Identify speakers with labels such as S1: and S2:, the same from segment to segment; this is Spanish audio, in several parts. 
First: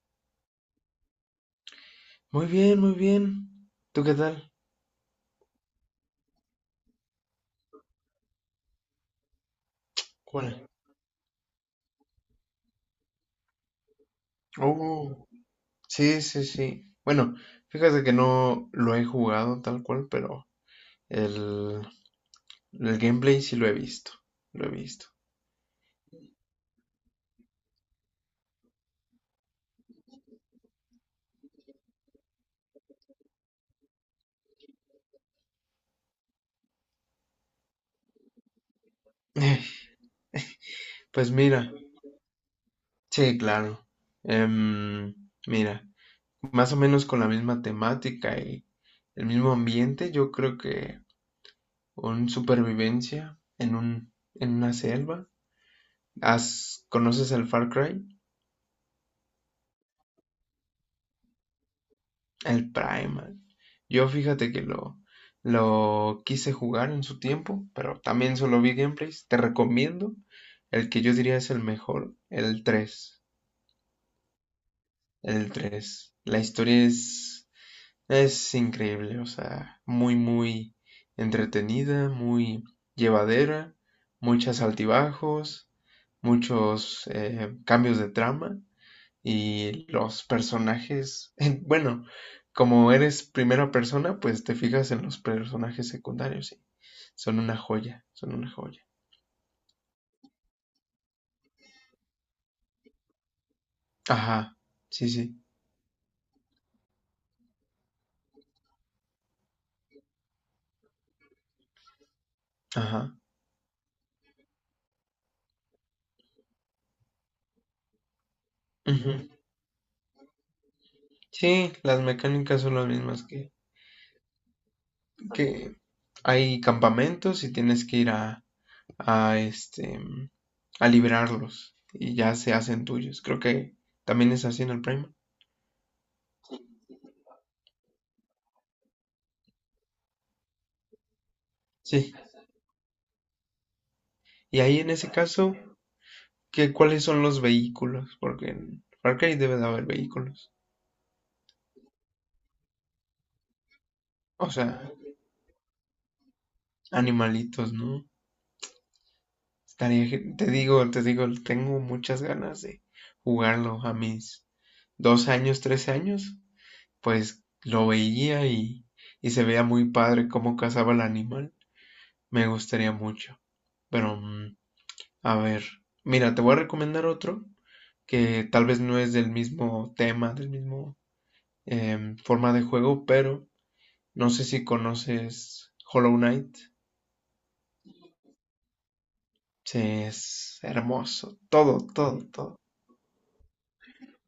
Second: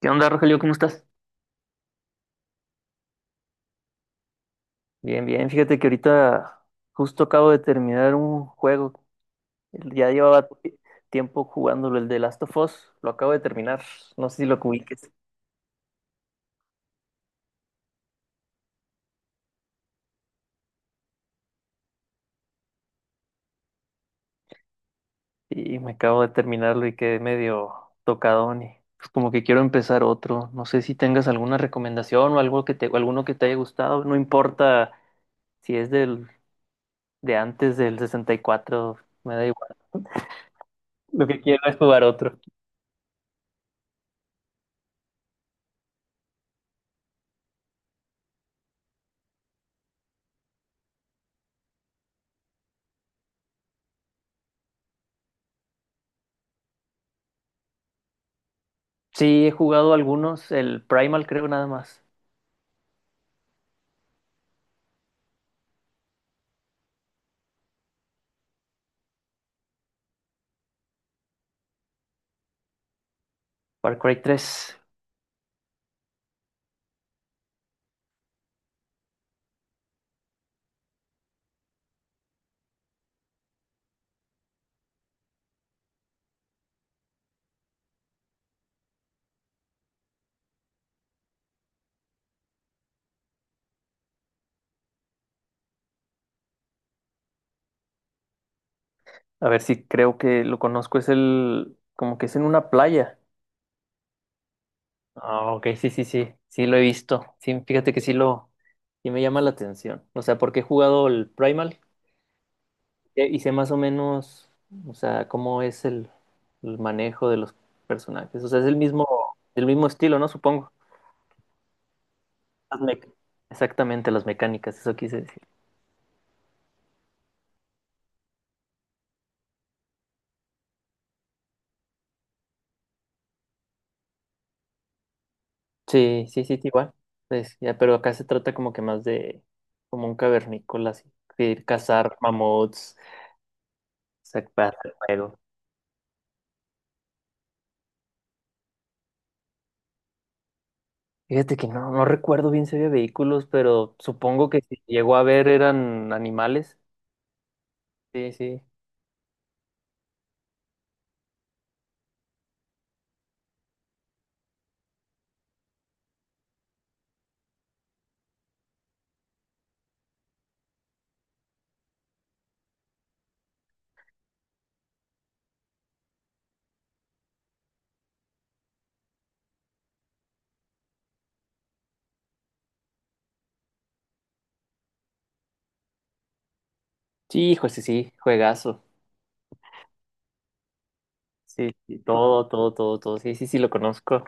S1: ¿Qué onda, Rogelio? ¿Cómo estás?
S2: Muy bien, muy bien. ¿Tú qué tal?
S1: Bien, bien. Fíjate que ahorita justo acabo de terminar un juego. Ya llevaba
S2: ¿Cuál?
S1: tiempo jugándolo, el de Last of Us. Lo acabo de terminar. No sé si lo ubiques.
S2: Oh, sí, sí, sí. Bueno, fíjate que no lo he jugado tal cual, pero el, el gameplay sí lo he visto. Lo he visto.
S1: Y me acabo de terminarlo y quedé medio tocadón, y pues como que quiero empezar otro. No sé si tengas alguna recomendación o o alguno que te haya gustado. No importa si es del de antes del 64. Me da
S2: Eh,
S1: igual. Lo
S2: Pues
S1: que quiero
S2: mira,
S1: es jugar otro.
S2: sí, claro. Em, mira, más o menos con la misma temática y el mismo ambiente, yo creo que un supervivencia en en una selva. ¿Has, conoces el Far Cry?
S1: Sí, he jugado algunos, el Primal creo nada más.
S2: El Primal. Yo fíjate que lo quise jugar en su tiempo, pero también solo vi gameplays. Te recomiendo el que yo diría es el mejor, el tres.
S1: Far Cry tres.
S2: El tres. La historia es increíble, o sea, muy, muy entretenida, muy llevadera, muchos altibajos, muchos cambios de trama y los personajes, como eres primera persona, pues te fijas en los personajes secundarios y son una joya, son una joya.
S1: A ver, si creo que lo conozco. Como que es en una playa.
S2: Ajá, sí, sí,
S1: Ah, ok, sí, sí, sí. Sí lo he visto. Sí, fíjate que sí me llama la atención. O sea, porque he jugado el Primal,
S2: ajá.
S1: y sé más o menos, o sea, cómo es el manejo de los personajes. O sea, es
S2: Ujú.
S1: el mismo estilo, ¿no? Supongo.
S2: Sí, las mecánicas son
S1: Las
S2: las
S1: mec-
S2: mismas
S1: Exactamente, las mecánicas, eso quise decir.
S2: que hay campamentos y tienes que ir a a liberarlos y ya se hacen tuyos. Creo que también es así en el Prime.
S1: Sí, sí, sí, igual. Pues, ya, pero acá se trata como que más de como un cavernícola, así, de ir
S2: Sí,
S1: cazar mamuts,
S2: y
S1: sacar
S2: ahí en
S1: el
S2: ese
S1: juego.
S2: caso, ¿qué, cuáles son los vehículos? Porque en Far Cry debe de haber vehículos.
S1: Fíjate que no, no recuerdo bien si había vehículos, pero supongo
S2: O
S1: que
S2: sea,
S1: si llegó a ver eran animales.
S2: animalitos, ¿no?
S1: Sí, sí.
S2: Estaría, te digo, tengo muchas ganas de jugarlo. A mis 2 años, 3 años, pues lo veía y se veía muy padre cómo cazaba el animal. Me gustaría mucho. Pero, a ver, mira, te voy a recomendar otro que tal vez no es del mismo tema, del mismo forma de juego, pero no sé si conoces Hollow Knight.
S1: Sí, hijo, sí, sí, juegazo.
S2: Sí, es hermoso.
S1: Sí,
S2: Todo,
S1: sí,
S2: todo,
S1: todo,
S2: todo.
S1: todo, todo, todo. Sí, sí, sí, lo conozco.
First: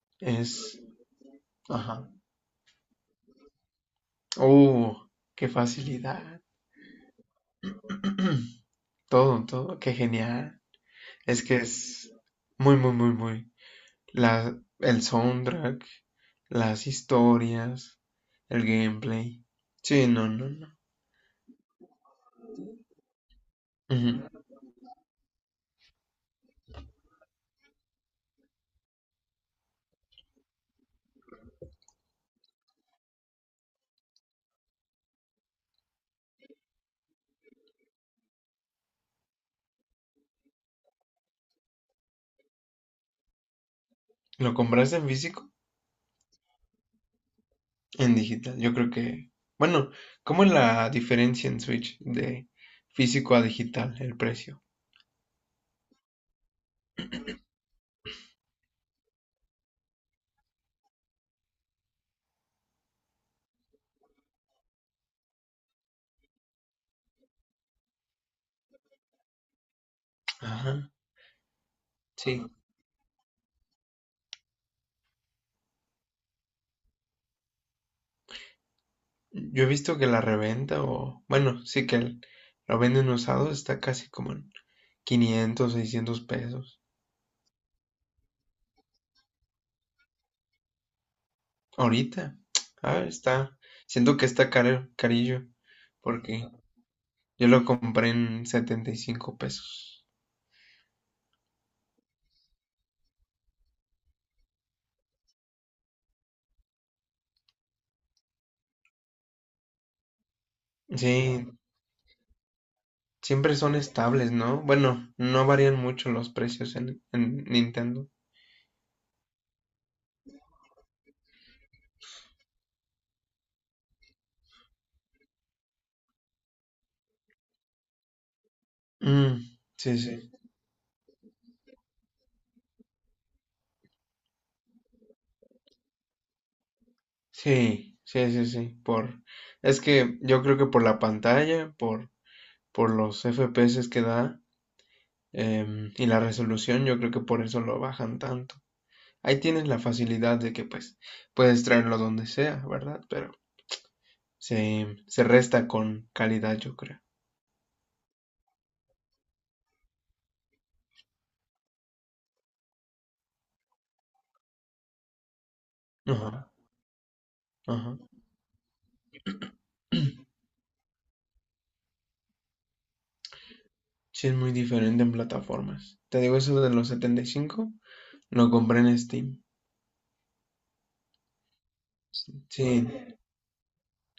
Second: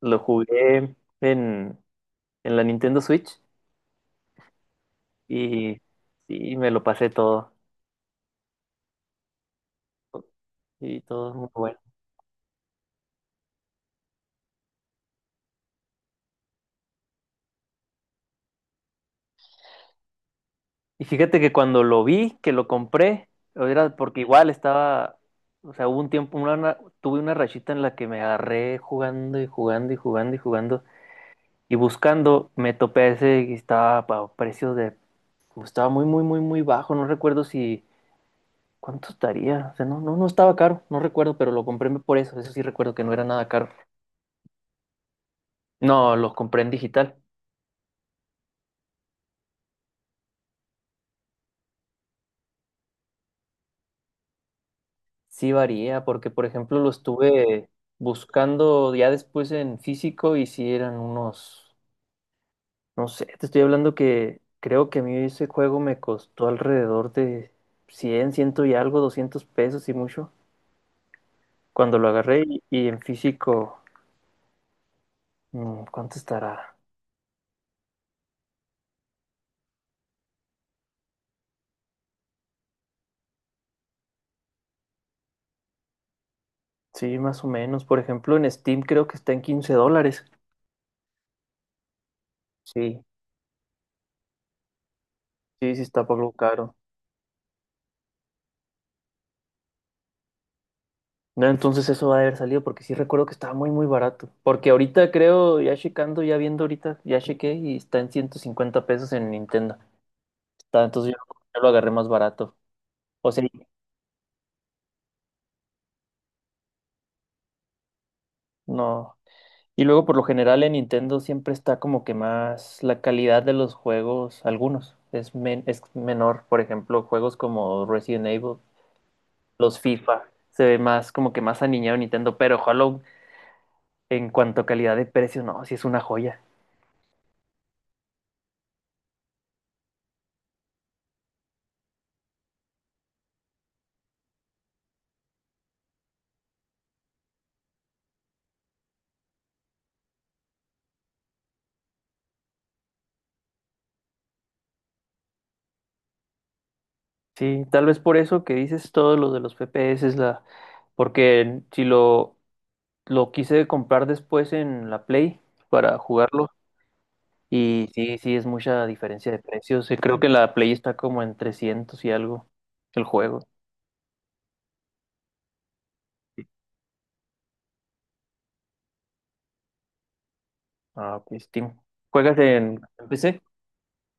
S1: Lo
S2: Es.
S1: jugué en,
S2: Ajá.
S1: en la Nintendo Switch
S2: Uh, qué
S1: y
S2: facilidad.
S1: sí, me lo pasé todo.
S2: Todo, todo. Qué genial.
S1: Y todo
S2: Es
S1: muy
S2: que
S1: bueno.
S2: es muy, muy, muy, muy. El soundtrack, las historias, el gameplay. Sí, no, no, no.
S1: Y fíjate que cuando lo vi, que lo compré, era porque
S2: Ujú.
S1: igual estaba, o sea, hubo un tiempo, tuve una rachita en la que me agarré jugando y jugando y jugando y jugando y buscando, me topé ese que estaba estaba muy, muy, muy, muy bajo. No recuerdo, si, ¿cuánto estaría? O sea, no, no, no estaba caro, no recuerdo, pero lo compré por eso, eso sí recuerdo que no era nada caro.
S2: ¿Lo compraste en físico?
S1: No, lo compré en digital.
S2: En digital, yo creo que, bueno, ¿cómo es la diferencia en Switch de físico a digital, el precio?
S1: Sí varía, porque por ejemplo lo estuve buscando ya después en físico y sí eran unos no sé, te estoy hablando que creo que a mí ese juego me costó alrededor de ciento y algo, 200 pesos y mucho.
S2: Ajá,
S1: Cuando lo agarré
S2: sí.
S1: y en físico, ¿cuánto estará?
S2: Yo he visto que la reventa o, bueno, sí que lo venden usado, está casi como en 500, 600 pesos.
S1: Sí, más o menos. Por ejemplo, en Steam creo que está en $15.
S2: Ahorita, ah,
S1: Sí,
S2: está, siento que está caro, carillo,
S1: sí, sí está algo
S2: porque
S1: caro.
S2: yo lo compré en 75 pesos.
S1: No, entonces eso va a haber salido porque sí recuerdo que estaba muy, muy barato. Porque ahorita creo, ya checando, ya viendo ahorita, ya chequé, y está en 150 pesos en Nintendo. Entonces
S2: Sí,
S1: yo lo agarré más barato. O sea,
S2: siempre son estables, ¿no? Bueno, no varían mucho los precios en Nintendo.
S1: no. Y luego por lo general en Nintendo siempre está como que más la calidad de los juegos, algunos, es menor. Por ejemplo, juegos como Resident Evil,
S2: Mm,
S1: los
S2: sí, sí,
S1: FIFA, se ve más como que más aniñado Nintendo, pero Hollow, en cuanto a calidad de precio, no, sí es una joya.
S2: sí, sí, sí, sí, es que yo creo que por la pantalla, por los FPS que da y la resolución, yo creo que por eso lo bajan tanto. Ahí tienes la facilidad de que pues puedes traerlo donde sea, ¿verdad? Pero se resta con calidad, yo creo.
S1: Sí, tal vez por eso que dices, todo lo de los FPS Porque si lo, lo quise comprar después en la Play para jugarlo.
S2: Ajá,
S1: Y
S2: ajá.
S1: sí, sí, es mucha diferencia de precios. Creo que la Play está como en 300 y algo el juego.
S2: Sí, es muy diferente en plataformas. Te digo, eso de los 75 lo compré en Steam.
S1: Ah, pues Steam. ¿Juegas en
S2: Sí,
S1: PC?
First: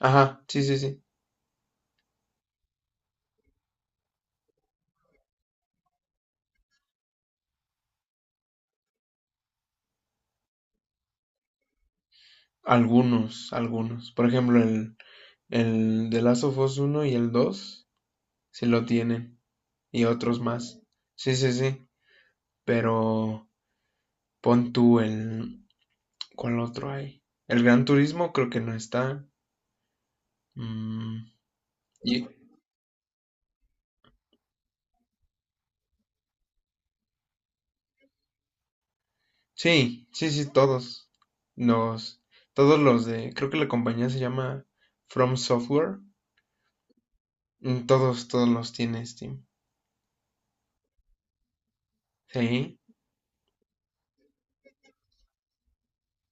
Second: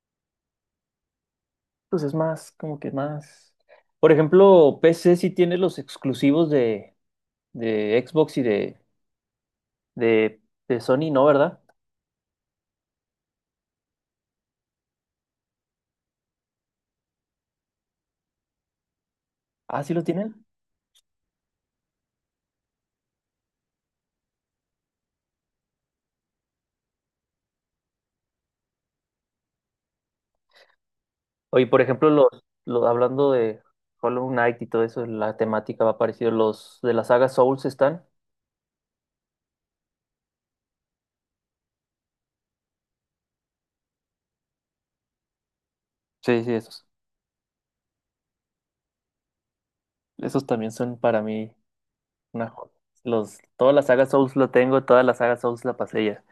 S2: ajá, sí, sí, sí.
S1: Pues es más, como que más. Por ejemplo, PC sí tiene los exclusivos de Xbox y de, de Sony, ¿no? ¿Verdad?
S2: Algunos, algunos. Por ejemplo, el The Last of Us 1 y el dos sí lo tienen.
S1: Ah, sí los
S2: Y otros
S1: tienen.
S2: más. Sí, sí, sí. Pero pon tú el... ¿Cuál otro hay? El Gran Turismo creo que no está. Mm,
S1: Oye, por ejemplo,
S2: y-
S1: los hablando de Hollow Knight y todo eso, la temática va parecido. Los de la saga Souls están.
S2: sí, sí, sí, todos. Los, todos los de... Creo que la compañía se llama From Software.
S1: Sí, sí, esos.
S2: Mm, todos, todos los tiene Steam.
S1: Esos también son para mí Una jo-
S2: Sí.
S1: Toda la saga Souls lo tengo, toda la saga Souls la pasé ya.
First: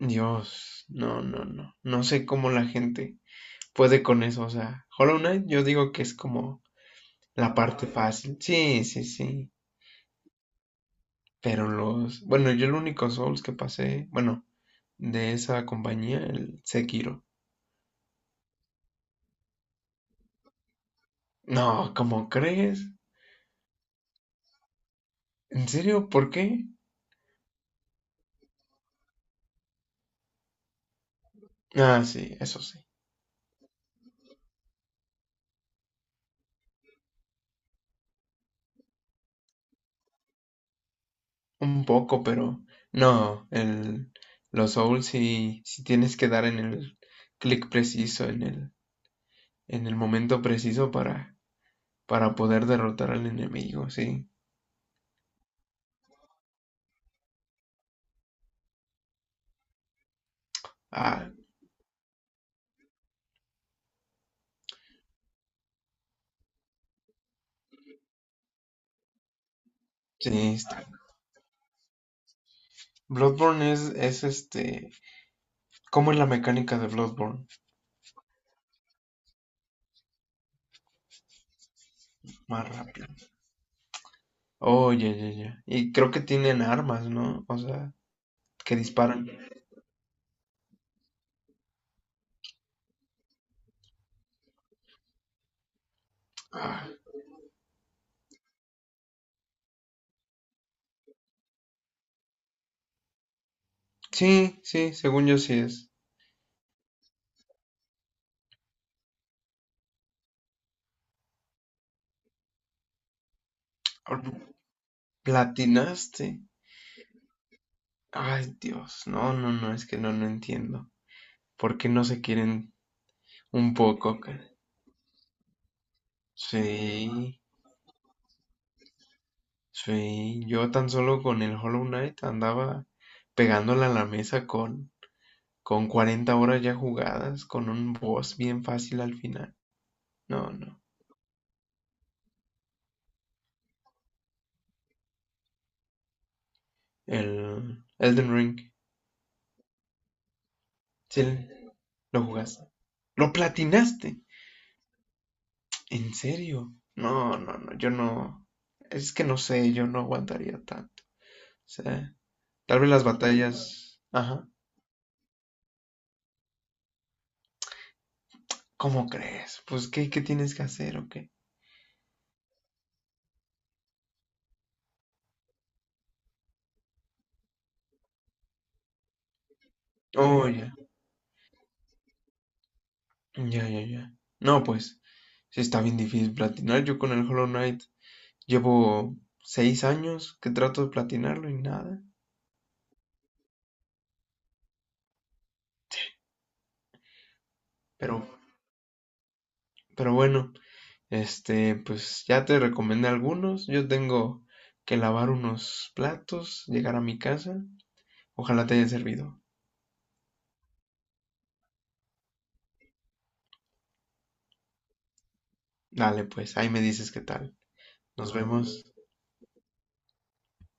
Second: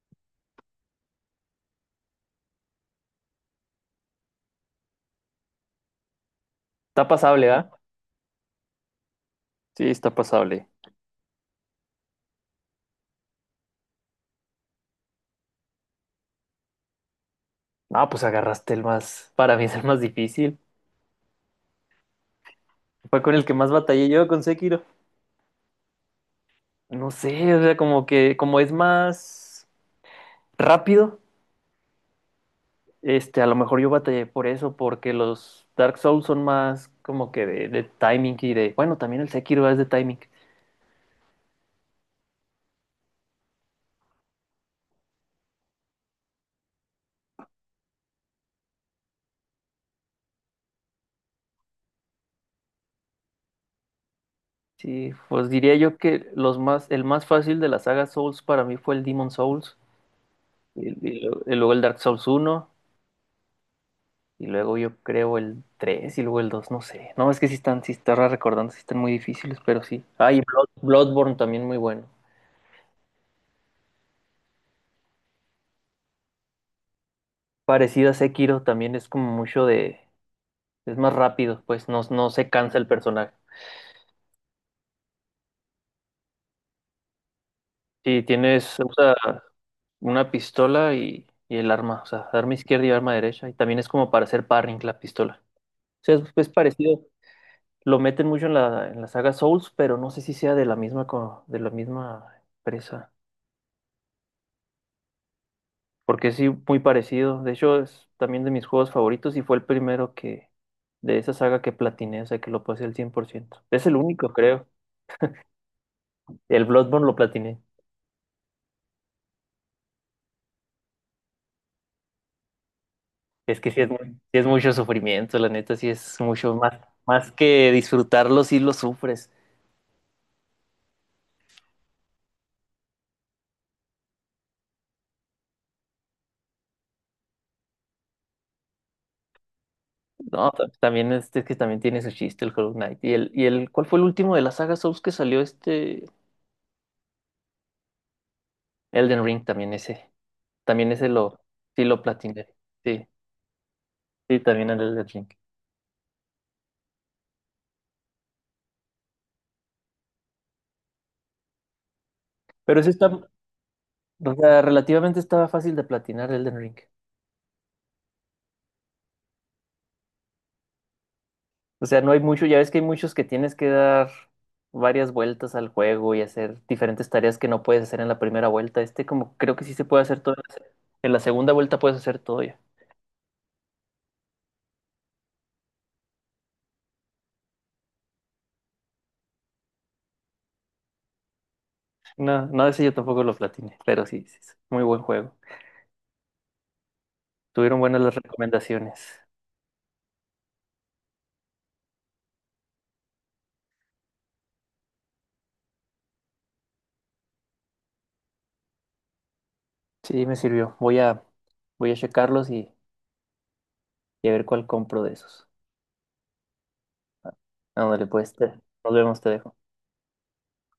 S2: Dios, no, no, no. No sé cómo la gente... puede con eso, o sea, Hollow Knight yo digo que es como
S1: Está pasable,
S2: la
S1: ¿ah?
S2: parte fácil. Sí, sí, sí.
S1: Sí, está pasable.
S2: Pero los, bueno, yo el único Souls que pasé, bueno, de esa compañía, el Sekiro.
S1: No, pues agarraste para mí es el más difícil.
S2: No, ¿cómo crees?
S1: Fue con el que más batallé yo, con Sekiro.
S2: ¿En serio? ¿Por qué?
S1: No sé, o sea, como es más rápido,
S2: Ah, sí, eso sí.
S1: este, a lo mejor yo batallé por eso, porque los Dark Souls son más como que de timing y bueno, también el Sekiro es de timing.
S2: Un poco, pero no, el los Souls sí, sí tienes que dar en el clic preciso, en el, en el momento preciso para poder derrotar al enemigo, sí.
S1: Sí, pues diría yo que el más fácil de la saga Souls para mí fue el Demon Souls. Y, y
S2: Ah,
S1: lo- y luego el Dark Souls uno, y luego yo creo el tres, y luego el 2 no sé. No, es que sí están recordando, sí están muy difíciles, pero sí.
S2: sí,
S1: Ah, y
S2: está.
S1: Bloodborne también, muy bueno.
S2: Bloodborne es este. ¿Cómo es la mecánica de Bloodborne?
S1: Parecido a Sekiro, también es como mucho de. Es más rápido, pues no, no se
S2: Más
S1: cansa el
S2: rápido.
S1: personaje.
S2: Oh, ya, ya, ya. Y creo que tienen armas, ¿no? O sea,
S1: Sí,
S2: que
S1: usa
S2: disparan.
S1: una pistola y el arma, o sea, arma izquierda y arma derecha. Y también es como para hacer parring la pistola. O sea, es
S2: Ah,
S1: parecido. Lo meten mucho en la saga Souls, pero no sé si sea de la misma empresa.
S2: sí, sí, según yo sí es.
S1: Porque sí, muy parecido. De hecho, es también de mis juegos favoritos, y fue el primero que de esa saga que platiné, o sea, que lo pasé al 100%. Es el único, creo.
S2: Platinaste.
S1: El Bloodborne lo platiné.
S2: Ay, Dios. No, no, no, es que no, no entiendo. ¿Por qué no se quieren
S1: Es que
S2: un
S1: sí
S2: poco?
S1: es mucho sufrimiento, la neta, sí es más
S2: Sí,
S1: que disfrutarlo, sí lo sufres.
S2: sí. Yo tan solo con el Hollow Knight andaba pegándole a la mesa con 40 horas ya jugadas, con un boss bien fácil al final. No,
S1: No,
S2: no.
S1: también este es que también tiene su chiste el Hollow Knight. ¿Cuál fue el último de la saga Souls que salió este?
S2: El Elden Ring.
S1: Elden Ring también ese. También ese
S2: Sí,
S1: lo, sí lo
S2: lo
S1: platiné.
S2: jugaste.
S1: Sí,
S2: ¿Lo platinaste?
S1: sí, también el Elden Ring.
S2: ¿En serio? No, no, no. Yo no. Es que no sé, yo no aguantaría tanto. O sea,
S1: Pero
S2: tal
S1: ese
S2: vez las
S1: está,
S2: batallas.
S1: O
S2: Ajá.
S1: sea, relativamente estaba fácil de platinar Elden Ring.
S2: ¿Cómo crees? Pues, ¿qué, qué tienes que hacer o qué?
S1: O sea, no hay mucho, ya ves que hay muchos que tienes que dar varias vueltas al juego y hacer diferentes tareas que no puedes hacer en la primera vuelta. Este, como creo que sí se puede hacer todo.
S2: Oh,
S1: En
S2: ya.
S1: la en la segunda vuelta puedes hacer todo ya.
S2: Ya, ya, ya. No, pues, sí está bien difícil platinar. Yo con el Hollow Knight llevo 6 años que trato de platinarlo y nada.
S1: No, no, ese yo tampoco lo platiné, pero sí, sí, es muy buen juego. Tuvieron buenas las
S2: Pero,
S1: recomendaciones.
S2: pero bueno, este, pues ya te recomendé algunos. Yo tengo que lavar unos platos, llegar a mi casa. Ojalá te haya servido.
S1: Sí, me sirvió. Voy a checarlos, y a ver cuál compro de esos.
S2: Dale, pues, ahí me dices qué tal.
S1: Ándale, pues,
S2: Nos vemos.
S1: nos vemos, te dejo.